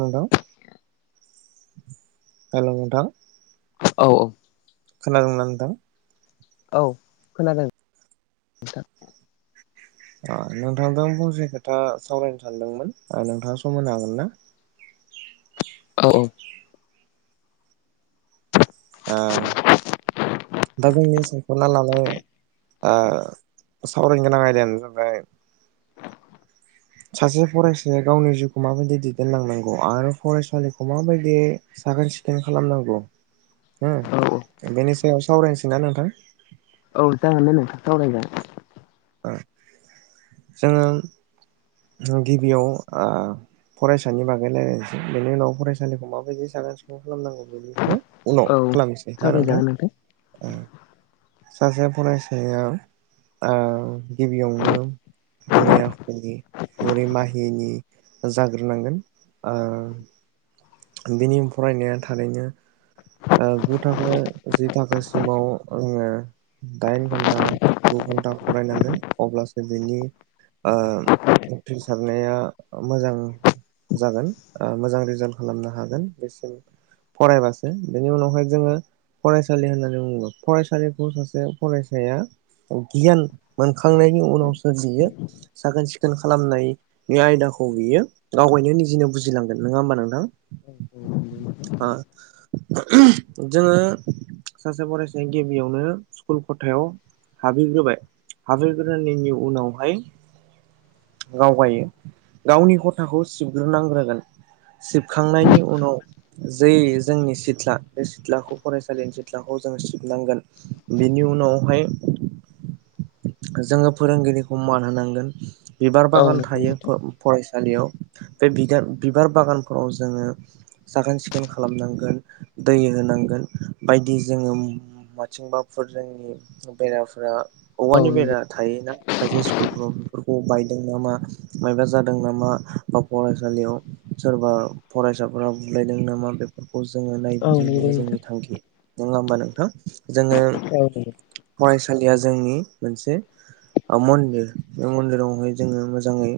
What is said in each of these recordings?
नोंथां हेल' नोंथां औ औ खोनादों ना नोंथां औ खोनादों नोंथां ओ नोंथांजों फंसे खोथा सावरायनो सानदोंमोन नोंथाङा सम होनो हागोन ना औ औ आ दा जोंनि सायख'ना लानाय आ सावरायनो गोनां आयदायानो जाबाय सासे फरायसाया गावनि जिउखौ माबायदि दैदेनलांनांगौ आरो फरायसालिखौ माबायदि साखोन सिखोन खालामनांगौ हो औ बेनि सायाव सावरायनोसै ना नोंथां औ जागोनदे नोंथां सावरायगोन ओ जोङो गिबियाव आ फरायसानि बागै रायलायनोसै बेनि उनाव फरायसालिखौ माबायदि साखोन सिखोन खालामनांगौ बेनिखौ उनाव औ खालामसै ना नोंथां सासे फरायसायाव गिबियावनो गुरै आखनि गुरै माहिनि जाग्रोनांगोन ओ फिनिश फरायनाया थारैनो ओ गु थाखो जि थाखोसिमाव आङो दाइन घन्टा गु घन्टा फरायनांगोन अब्लासो बिनि ओ उथ्रिसारनाया मोजां जागोन मोजां ओ रिजाल्ट खालामनो हागोन बेसिम फरायबासो बेनि उनावहाय जोङो फरायसालि होननानै बुङो फरायसालिखौ सासे फरायसाया गियान मोनखांनायनि उनावसो बियो साखोन सिखोन खालामनायनि आयदाखौ बियो आवगायनो निजेनो बुजिलांगोन नोङा होमबा नोंथां जोङो सासे फरायसाया गिबियावनो स्कुल खथायाव हाबहैग्रोबाय हाबहैग्रोनायनि उनावहाय गावगायो गावनि खथाखौ सिबग्रोनांग्रोगोन सिबखांनायनि उनाव जे जोंनि सिथ्ला बे सिथ्लाखौ फरायसालिनि सिथ्लाखौ जोङो सिबनांगोन बेनि उनावहाय जोङो फोरोंगिरिखौ मान होनांगोन बिबार औ बागान नंगौ थायो नोंथां फरायसा सालियाव बे बिार बिबार बागानफोराव जोङो साखोन सिखोन खालामनांगोन दै होनांगोन बायदि जोङो माथिंबाफोर जोंनि बेराफ्रा औ औवानि नंगौ बेरा थायोना खायसे स्कुलफ्राव बे औ बाय नामा माबा जादों नामा बा फरायसालियाव सोरबा फरायसाफोरा बुलायदों नामा बेफोर खौ जोङो औ नंगौ नायबिदिंनाया नोंथां जोंनि थांखि नङा होमबा नोंथां जोङो औ नंगौ फरायसालिया जोंनि मोनसे ओ मन्दिर बे मन्दिरावहाय जोङो मोजाङै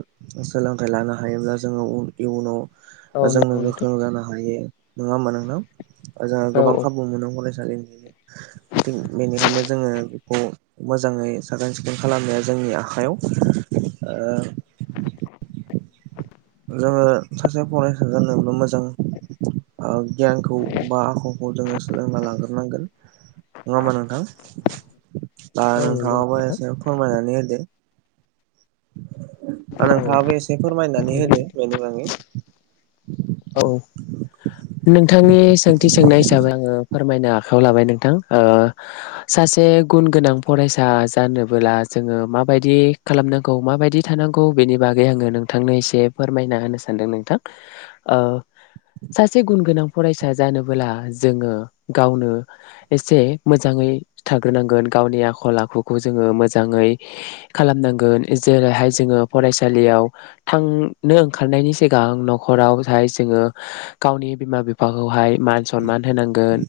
सोलोंथाइ लानो हायोब्ला जोङो इयुनाव औ जोंनो नंगौ नोंथां गोख्रों जानो हायो नङा होमबा नोंथां जोंहा औ गोबां खाबु मोनो कलेज बेनिखायनो जोङो बेखौ मोजाङै साखोन सिखोन खालामनाया जोंनि आखायाव आरो जोङो सासे फरायसा जाब्ला मोजां ओ गियानखौ बा आखलखौ जोङो सोलोंना लाग्रोनांगोन नङा होनबा नोंथां दा औ नंगौ नोंथाङाबो नोंथां एसे फोरमायनानै होदो औ नोंथाङाबो एसे फोरमायनानै होदो बेनि बागै औ नोंथांनि सोंथि सोंनाय हिसाबै आङो फोरमायनो आखायाव लाबाय नोंथां ओ सासे गुन गोनां फरायसा जानबोला जोङो माबायदि खालामनांगौ माबायदि थानांगौ बेनि बागै आङो नोंथांनो एसे फोरमायना होनो सानदों नोंथां ओ सासे गुन गोनां फरायसा जानबोला जोङो गावनो एसे मोजाङै थाग्रोनांगोन गावनि आखल आखुखौ जोङो मोजाङै खालामनांगोन जेरैहाय जोङो फरायसालियाव थांनो ओंखारनायनि सिगां न'खराव जोङो गावनि बिमा बिफाखौहाय मान सनमान होनांगोन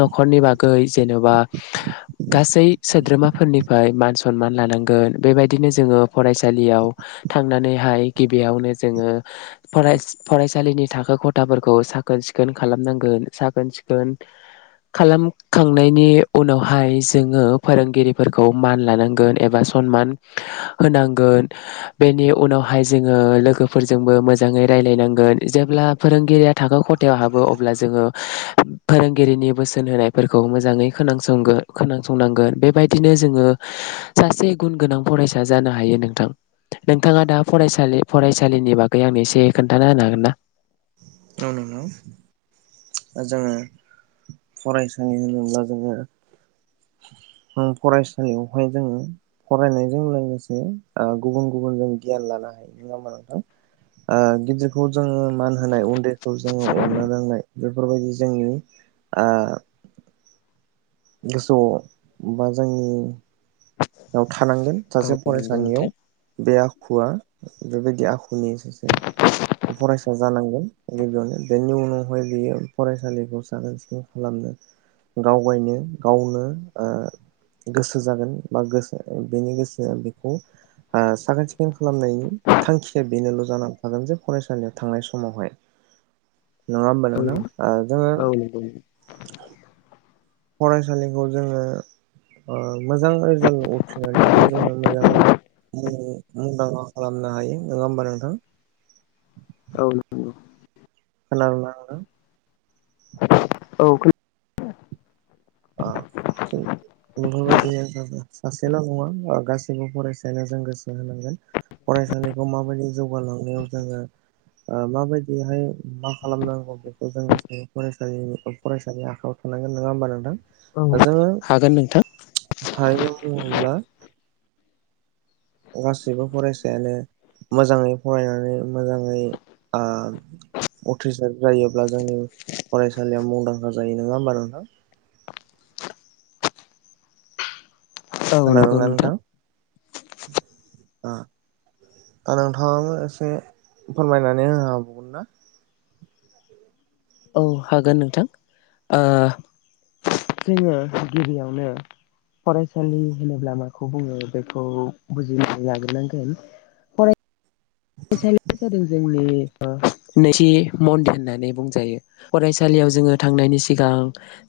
न'खरनि बागै जेन'बा गासै सोद्रोमाफोरनिफ्राय मान सनमान लानांगोन बेबायदिनो जोङो फरायसालियाव थांनानैहाय गिबियावनो जोङो फराय फराय सालिनि थाखो खथाफोरखौ साखोन सिखोन खालामनांगोन साखोन सिखोन खालामखांनायनि उनावहाय जोङो फोरोंगिरिफोरखौ मान लानांगोन एबा सनमान होनांगोन बेनि उनावहाय जोङो लोगोफोरजोंबो मोजाङै रायलायनांगोन जेब्ला फोरोंगिरिया थाखो खथायाव हाबो अब्ला जोङो फोरोंगिरिनि बोसोन होनायफोरखौ मोजाङै खोनासंगोन खोनासंनांगोन बेबायदिनो जोङो सासे गुन गोनां फरायसा जानो हायो नोंथां नोंथाङा दा फरायसालि फरायसालिनि बागै आं एसे खोन्थाना होनो हागोन ना औ नंगौ जोङो फरायसालि होनोब्ला जोङो फरायसालियावहाय जोङो फरायनायजों लोगोसे ओ गुबुन गुबुन जों गियान लानो हायो नङा होमा ओ नोंथां गिदिरखौ जोङो मान होनाय उन्दै खौ जोङो अननो रोंनाय बेफोरबायदि जोंनि गोसोआव बा जोंनि थानांगोन औ सासे नंगौ फरायसानियाव नोंथां बे आखुवा बेबायदि आखुनि फरायसा जानांगोन गिबियावनो बेनि उनाव फरायसालिखौ साखोन सिखोन खालामनो दावबायनो गावनो ओ गोसो जागोन बा गोसो बेनि गोसोआ बेखौ साखोन सिखोन खालामनायनि थांखिया बेनोल' जानानै थागोन जे फरायसालियाव थांनाय समावहाय नङा होमबा औ नोंथां ओ जोङो नंगौ [inaudible] फरायसालिखौ जोङो ओ मोजां रिजाल्ट उथ्रिनानैबो जोङो मोजाङै मुंदांखा खालामनो हायो नङा होमबा नोंथां औ नंगौ खोनादोंना नोंथां औ थि बेफोरबायदिनो सासेल' नङा गासैबो फरायसायानो जों गोसो होनांगोन फरायसालिखौ माबायदि जौगालांनायाव जोङो माबायदिहाय मा खालामनांगौ बेखौ जों गासैबो फरायसानि आखायाव थानांगोन नङा होमबा नोंथां जोङो हागोन नोंथां थारैनो बुङोब्ला गासैबो फरायसायानो मोजाङै फरायनानै मोजाङै आ उथ्रिसार जायोब्ला जोंनि फरायसालियाव मुंदांखा जायो नङा होमबा नोंथां औ नंगौ खादोंना नोंथां नोंथाङाबो एसे फोरमायनानै होनो हाबावगोन ना औ हागोन नोंथां जोङो गिबियावनो फरायसालि होनोब्ला माखौ बुङो बेखौ बुजिनानै लाग्रोनांगोन फरायसालिया जादों जोंनि नैथि मन्दिर होननानै बुंजायो फरायसालियाव जोङो थांनायनि सिगां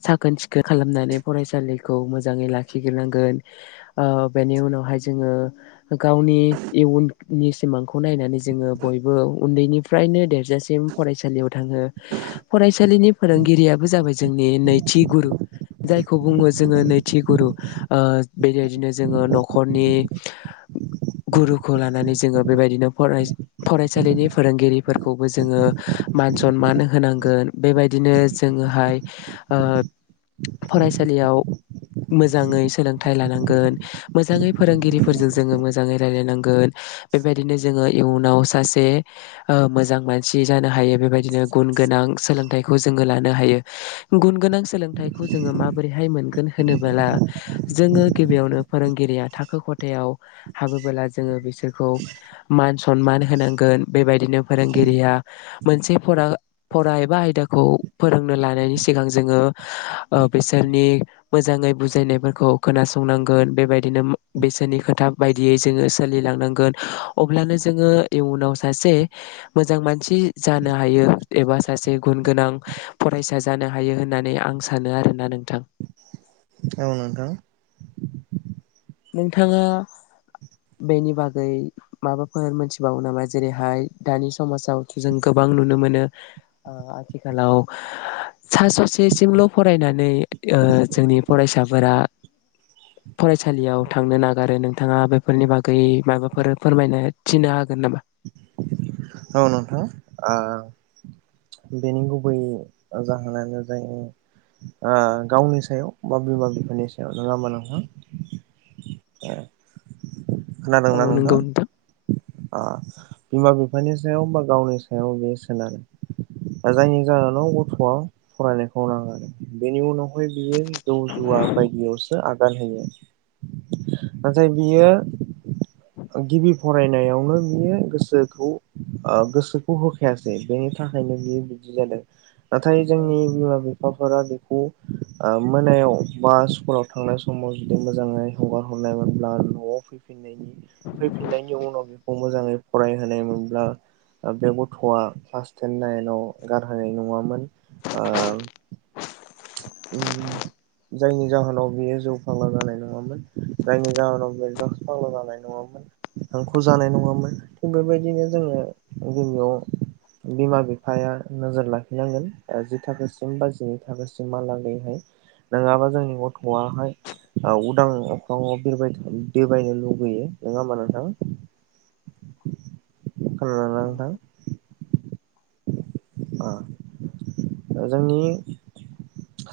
साखोन सिखोन खालामनानै फरायसालिखौ मोजाङै लाखिग्रोनांगोन ओ बेनि उनावहाय जोङो गावनि इयुननि सिमांखौ खौ नायनानै जोङो बयबो उन्दैनिफ्रायनो देरजासिम फरायसालियाव थाङो फरायसालिनि फोरोंगिरियाबो जाबाय जोंनि नैथि गुरु जायखौ बुङो जोङो नैथि गुरु ओ बेबायदिनो जोङो न'खरनि गुरुखौ लानानै जोङो बेबायदिनो फराय-फरायसालिनि फोरोंगिरिफोरखौबो जोङो मान सनमान होनांगोन बेबायदिनो जोङोहाय फरायसालियाव मोजाङै सोलोंथाइ लानांगोन मोजाङै फोरोंगिरिफोरजों जोङो मोजाङै रायलायनांगोन बेबायदिनो जोङो इयुनाव सासे ओ मोजां मानसि जानो हायो बेबायदिनो गुन गोनां सोलोंथाइखौ जोङो लानो हायो गुन गोनां सोलोंथाइखौ जोङो माबोरैहाय मोनगोन होनोबोला जोङो गिबियावनो फोरोंगिरिया थाखो खथायाव हाबोबोला जोङो बिसोरखौ मान सनमान होनांगोन बेबायदिनो फोरोंगिरिया मोनसे फरा फरा एबा आयदाखौ फोरोंनो लानायनि सिगां जोङो ओ बिसोरनि मोजाङै बुजायनायफोरखौ खोनासंनांगोन बेबायदिनो बिसोरनि खोथा बायदियै जोङो सोलिलांनांगोन। अब्लानो जोङो इयुनाव सासे मोजां मानसि जानो हायो एबा सासे गुन गोनां फरायसा जानो हायो होननानै आं सानो आरोना नोंथां। औ नोंथां। नोंथाङा बेनि बागै माबाफोर मोनथिबावो नामा जेरैहाय दानि समाजावथ' जों गोबां नुनो मोनो आथिखालाव ओ सा स'सेसिमल' फरायनानै जोंनि ओ फरायसाफोरा फ सालियाव थांनो नागारो नोंथाङा बेफोरनि बागै माबाफोर फोरमायनो थिन्नो हागोन नामा? औ नोंथां ओ बेनि गुबै जाहोनानो जायो ओ गावनि सायाव बा बिमा बिफानि सायाव न' लामा नोंथां ओ औ खोनादोंना नंगौ नोंथां? अ बिमा बिफानि सायाव बा गावनि सायाव बियो सोनारो ओ जायनि जाहोनाव गथ'आ फरायनायखौ नाङार बेनि उनावहाय बियो जौ जुवा बायदियावसो आगान होयो नाथाय बियो गिबि फरायनायावनो बियो गोसोखौ ओ गोसोखौ होखायासै बेनि थाखायनो बियो बिदि जादों। नाथाय औ जोंनि बिमा बिफा बिफाफोरा बेखौ ओ मोनायाव बा स्कुलाव थांनाय समाव जुदि मोजाङै हगार हरनायमोनब्ला न'आव फैफिननायनि फैफिननायनि उनाव बेखौ मोजाङै फरायहोनायमोन। [unintelligible] बे गथ'आ क्लास टेन नाइनाव गारहोनाय नङामोन ओ। जायनि जाहोनाव बियो जौ फाग्ला जानाय नङामोन। जायनि जाहोनाव। द्रागस ब' जानाय नङामोन हांखु जानाय नङामोन थिग बेबायदिनो जोङो गबियाव बिमा बिफाया नोजोर लाखिनांगोन जि थाखोसिम बा जिनै थाखोसिम। लागैहाय नङाबा जोंनि गथ'आहाय उदां अख्राङाव बिरबाय बिरबायनो लुुबैयो नङा होमबा नोंथां। [unintelligible] औ नंगौ नोंथां ओ जोंनि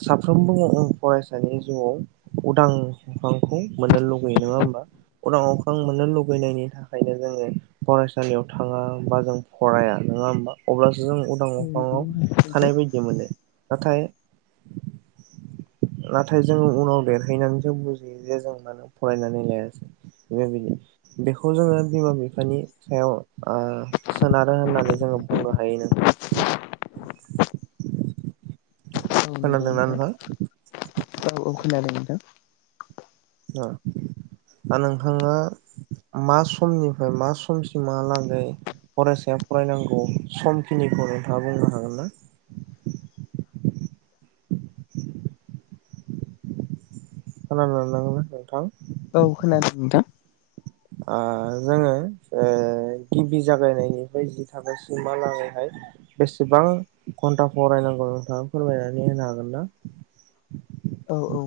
साफ्रोमबो फरायसानि जिउआव उदां अख्रांखौ मोननो लुगैयो नङा होमबा उदां अख्रां मोननो लुगैनायनि थाखायनो जोङो फरायसालियाव थाङा बा जों फराया नङा होनबा अब्ला। जों उदां औ नंगौ अख्राङाव नोंथां थानाय बायदि मोनो। नाथाय नाथाय जों उनाव देरहैनानैसो बुजियो जे जों मानो फरायनानै लायासै बेबायदि बेखौ जोङो बिमा बिफानि सायाव ओ सोनारो होननानै जोङो बुंनो हायो नोंथां। औ नंगौ खोनादोंना नोंथां? खोनादों‌ नोंथां? थां नोंथाङा मा समनिफ्राय मा समसिमहालागै फरायसाया फरायनांगौ समखिनिखौ नोंथाङा बुंनो हागोन ना? [unintelligible] नोंथां औ खोनादों नोंथां। ओ जोङो गिबि जागायनायनिफ्राय जि थाखोसिमालागैहाय बेसेबां घन्टा फरायनांगौ नोंथाङा फोरमायनानै होनो हागोन ना? औ औ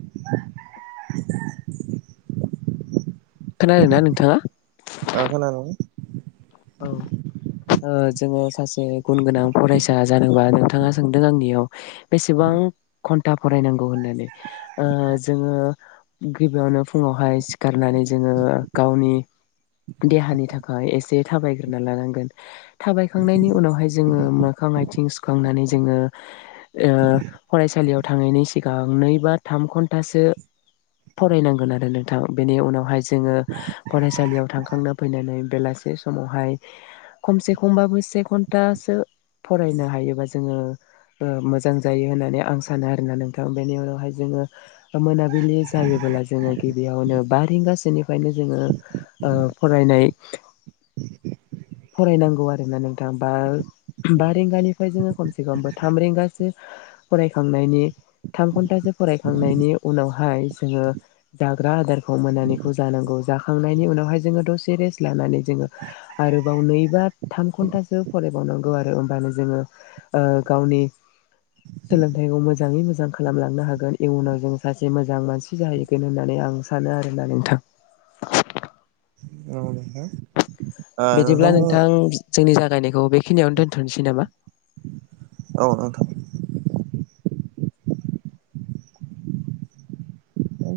[inaudible] खोनादोंना नोंथाङा? अ खोनादों। औ जोङो ओ सासे गुन गोनां फरायसा जानोबा नोंथाङा सोंदों आंनियाव बेसेबां घन्टा फरायनांगौ होननानै ऐ जोङो गिबियावनो फुङावहाय सिखारनानै जोङो गावनि देहानि थाखाय एसे जे थाबायग्रोना लानांगोन। थाबायखांनायनि उनावहाय जोङो। मोखां आथिं सुखांनानै जोङो। ओ फरायसालियाव थांनायनि सिगां नै बा थाम घन्टासो फरायनांगोन आरो नोंथां बेनि उनावहाय जों जोङो फरायसालियाव थांखांनो फैनानै बेलासे सम समावहाय खमसे खमबाबो से घन्टासो फरायनो हायोबा जोङो मोजां जायो होननानै आं सानो आरोना नोंथां बेनि उनावहाय जोङो मोनाबिलि जायोबोला जोङो गिबियावनो बा रिंगासोनिफ्रायनो जोङो ओ फरायनाय फरायनांगौ आरोना नोंथां बा बा रिंगानिफ्राय जोङो खमसे खमबो थाम रिंगासो फरायखांनायनि थाम घन्टासो फरायखांनायनि उनावहाय जोङो जाग्रा आदारखौ मोननानैखौ जानांगौ जाखांनायनि उनावहाय जोङो दसे रेस्ट लानानै जों आरो नै बा थाम घन्टासो फराय नांगौ आरो होमबानो जोङो गावनि सोलोंथाइखौ मोजाङै मोजां खालामलांनो हागोन इयुनाव जों सासे मोजां मानसि जाहैगोन होननानै आं सानो आरोना नोंथां औ ओ बिदिब्ला बुं नोंथां जोंनि जागायनायखौ बे खिनिआवनो दोनथनोसै नामा औ नोंथां औ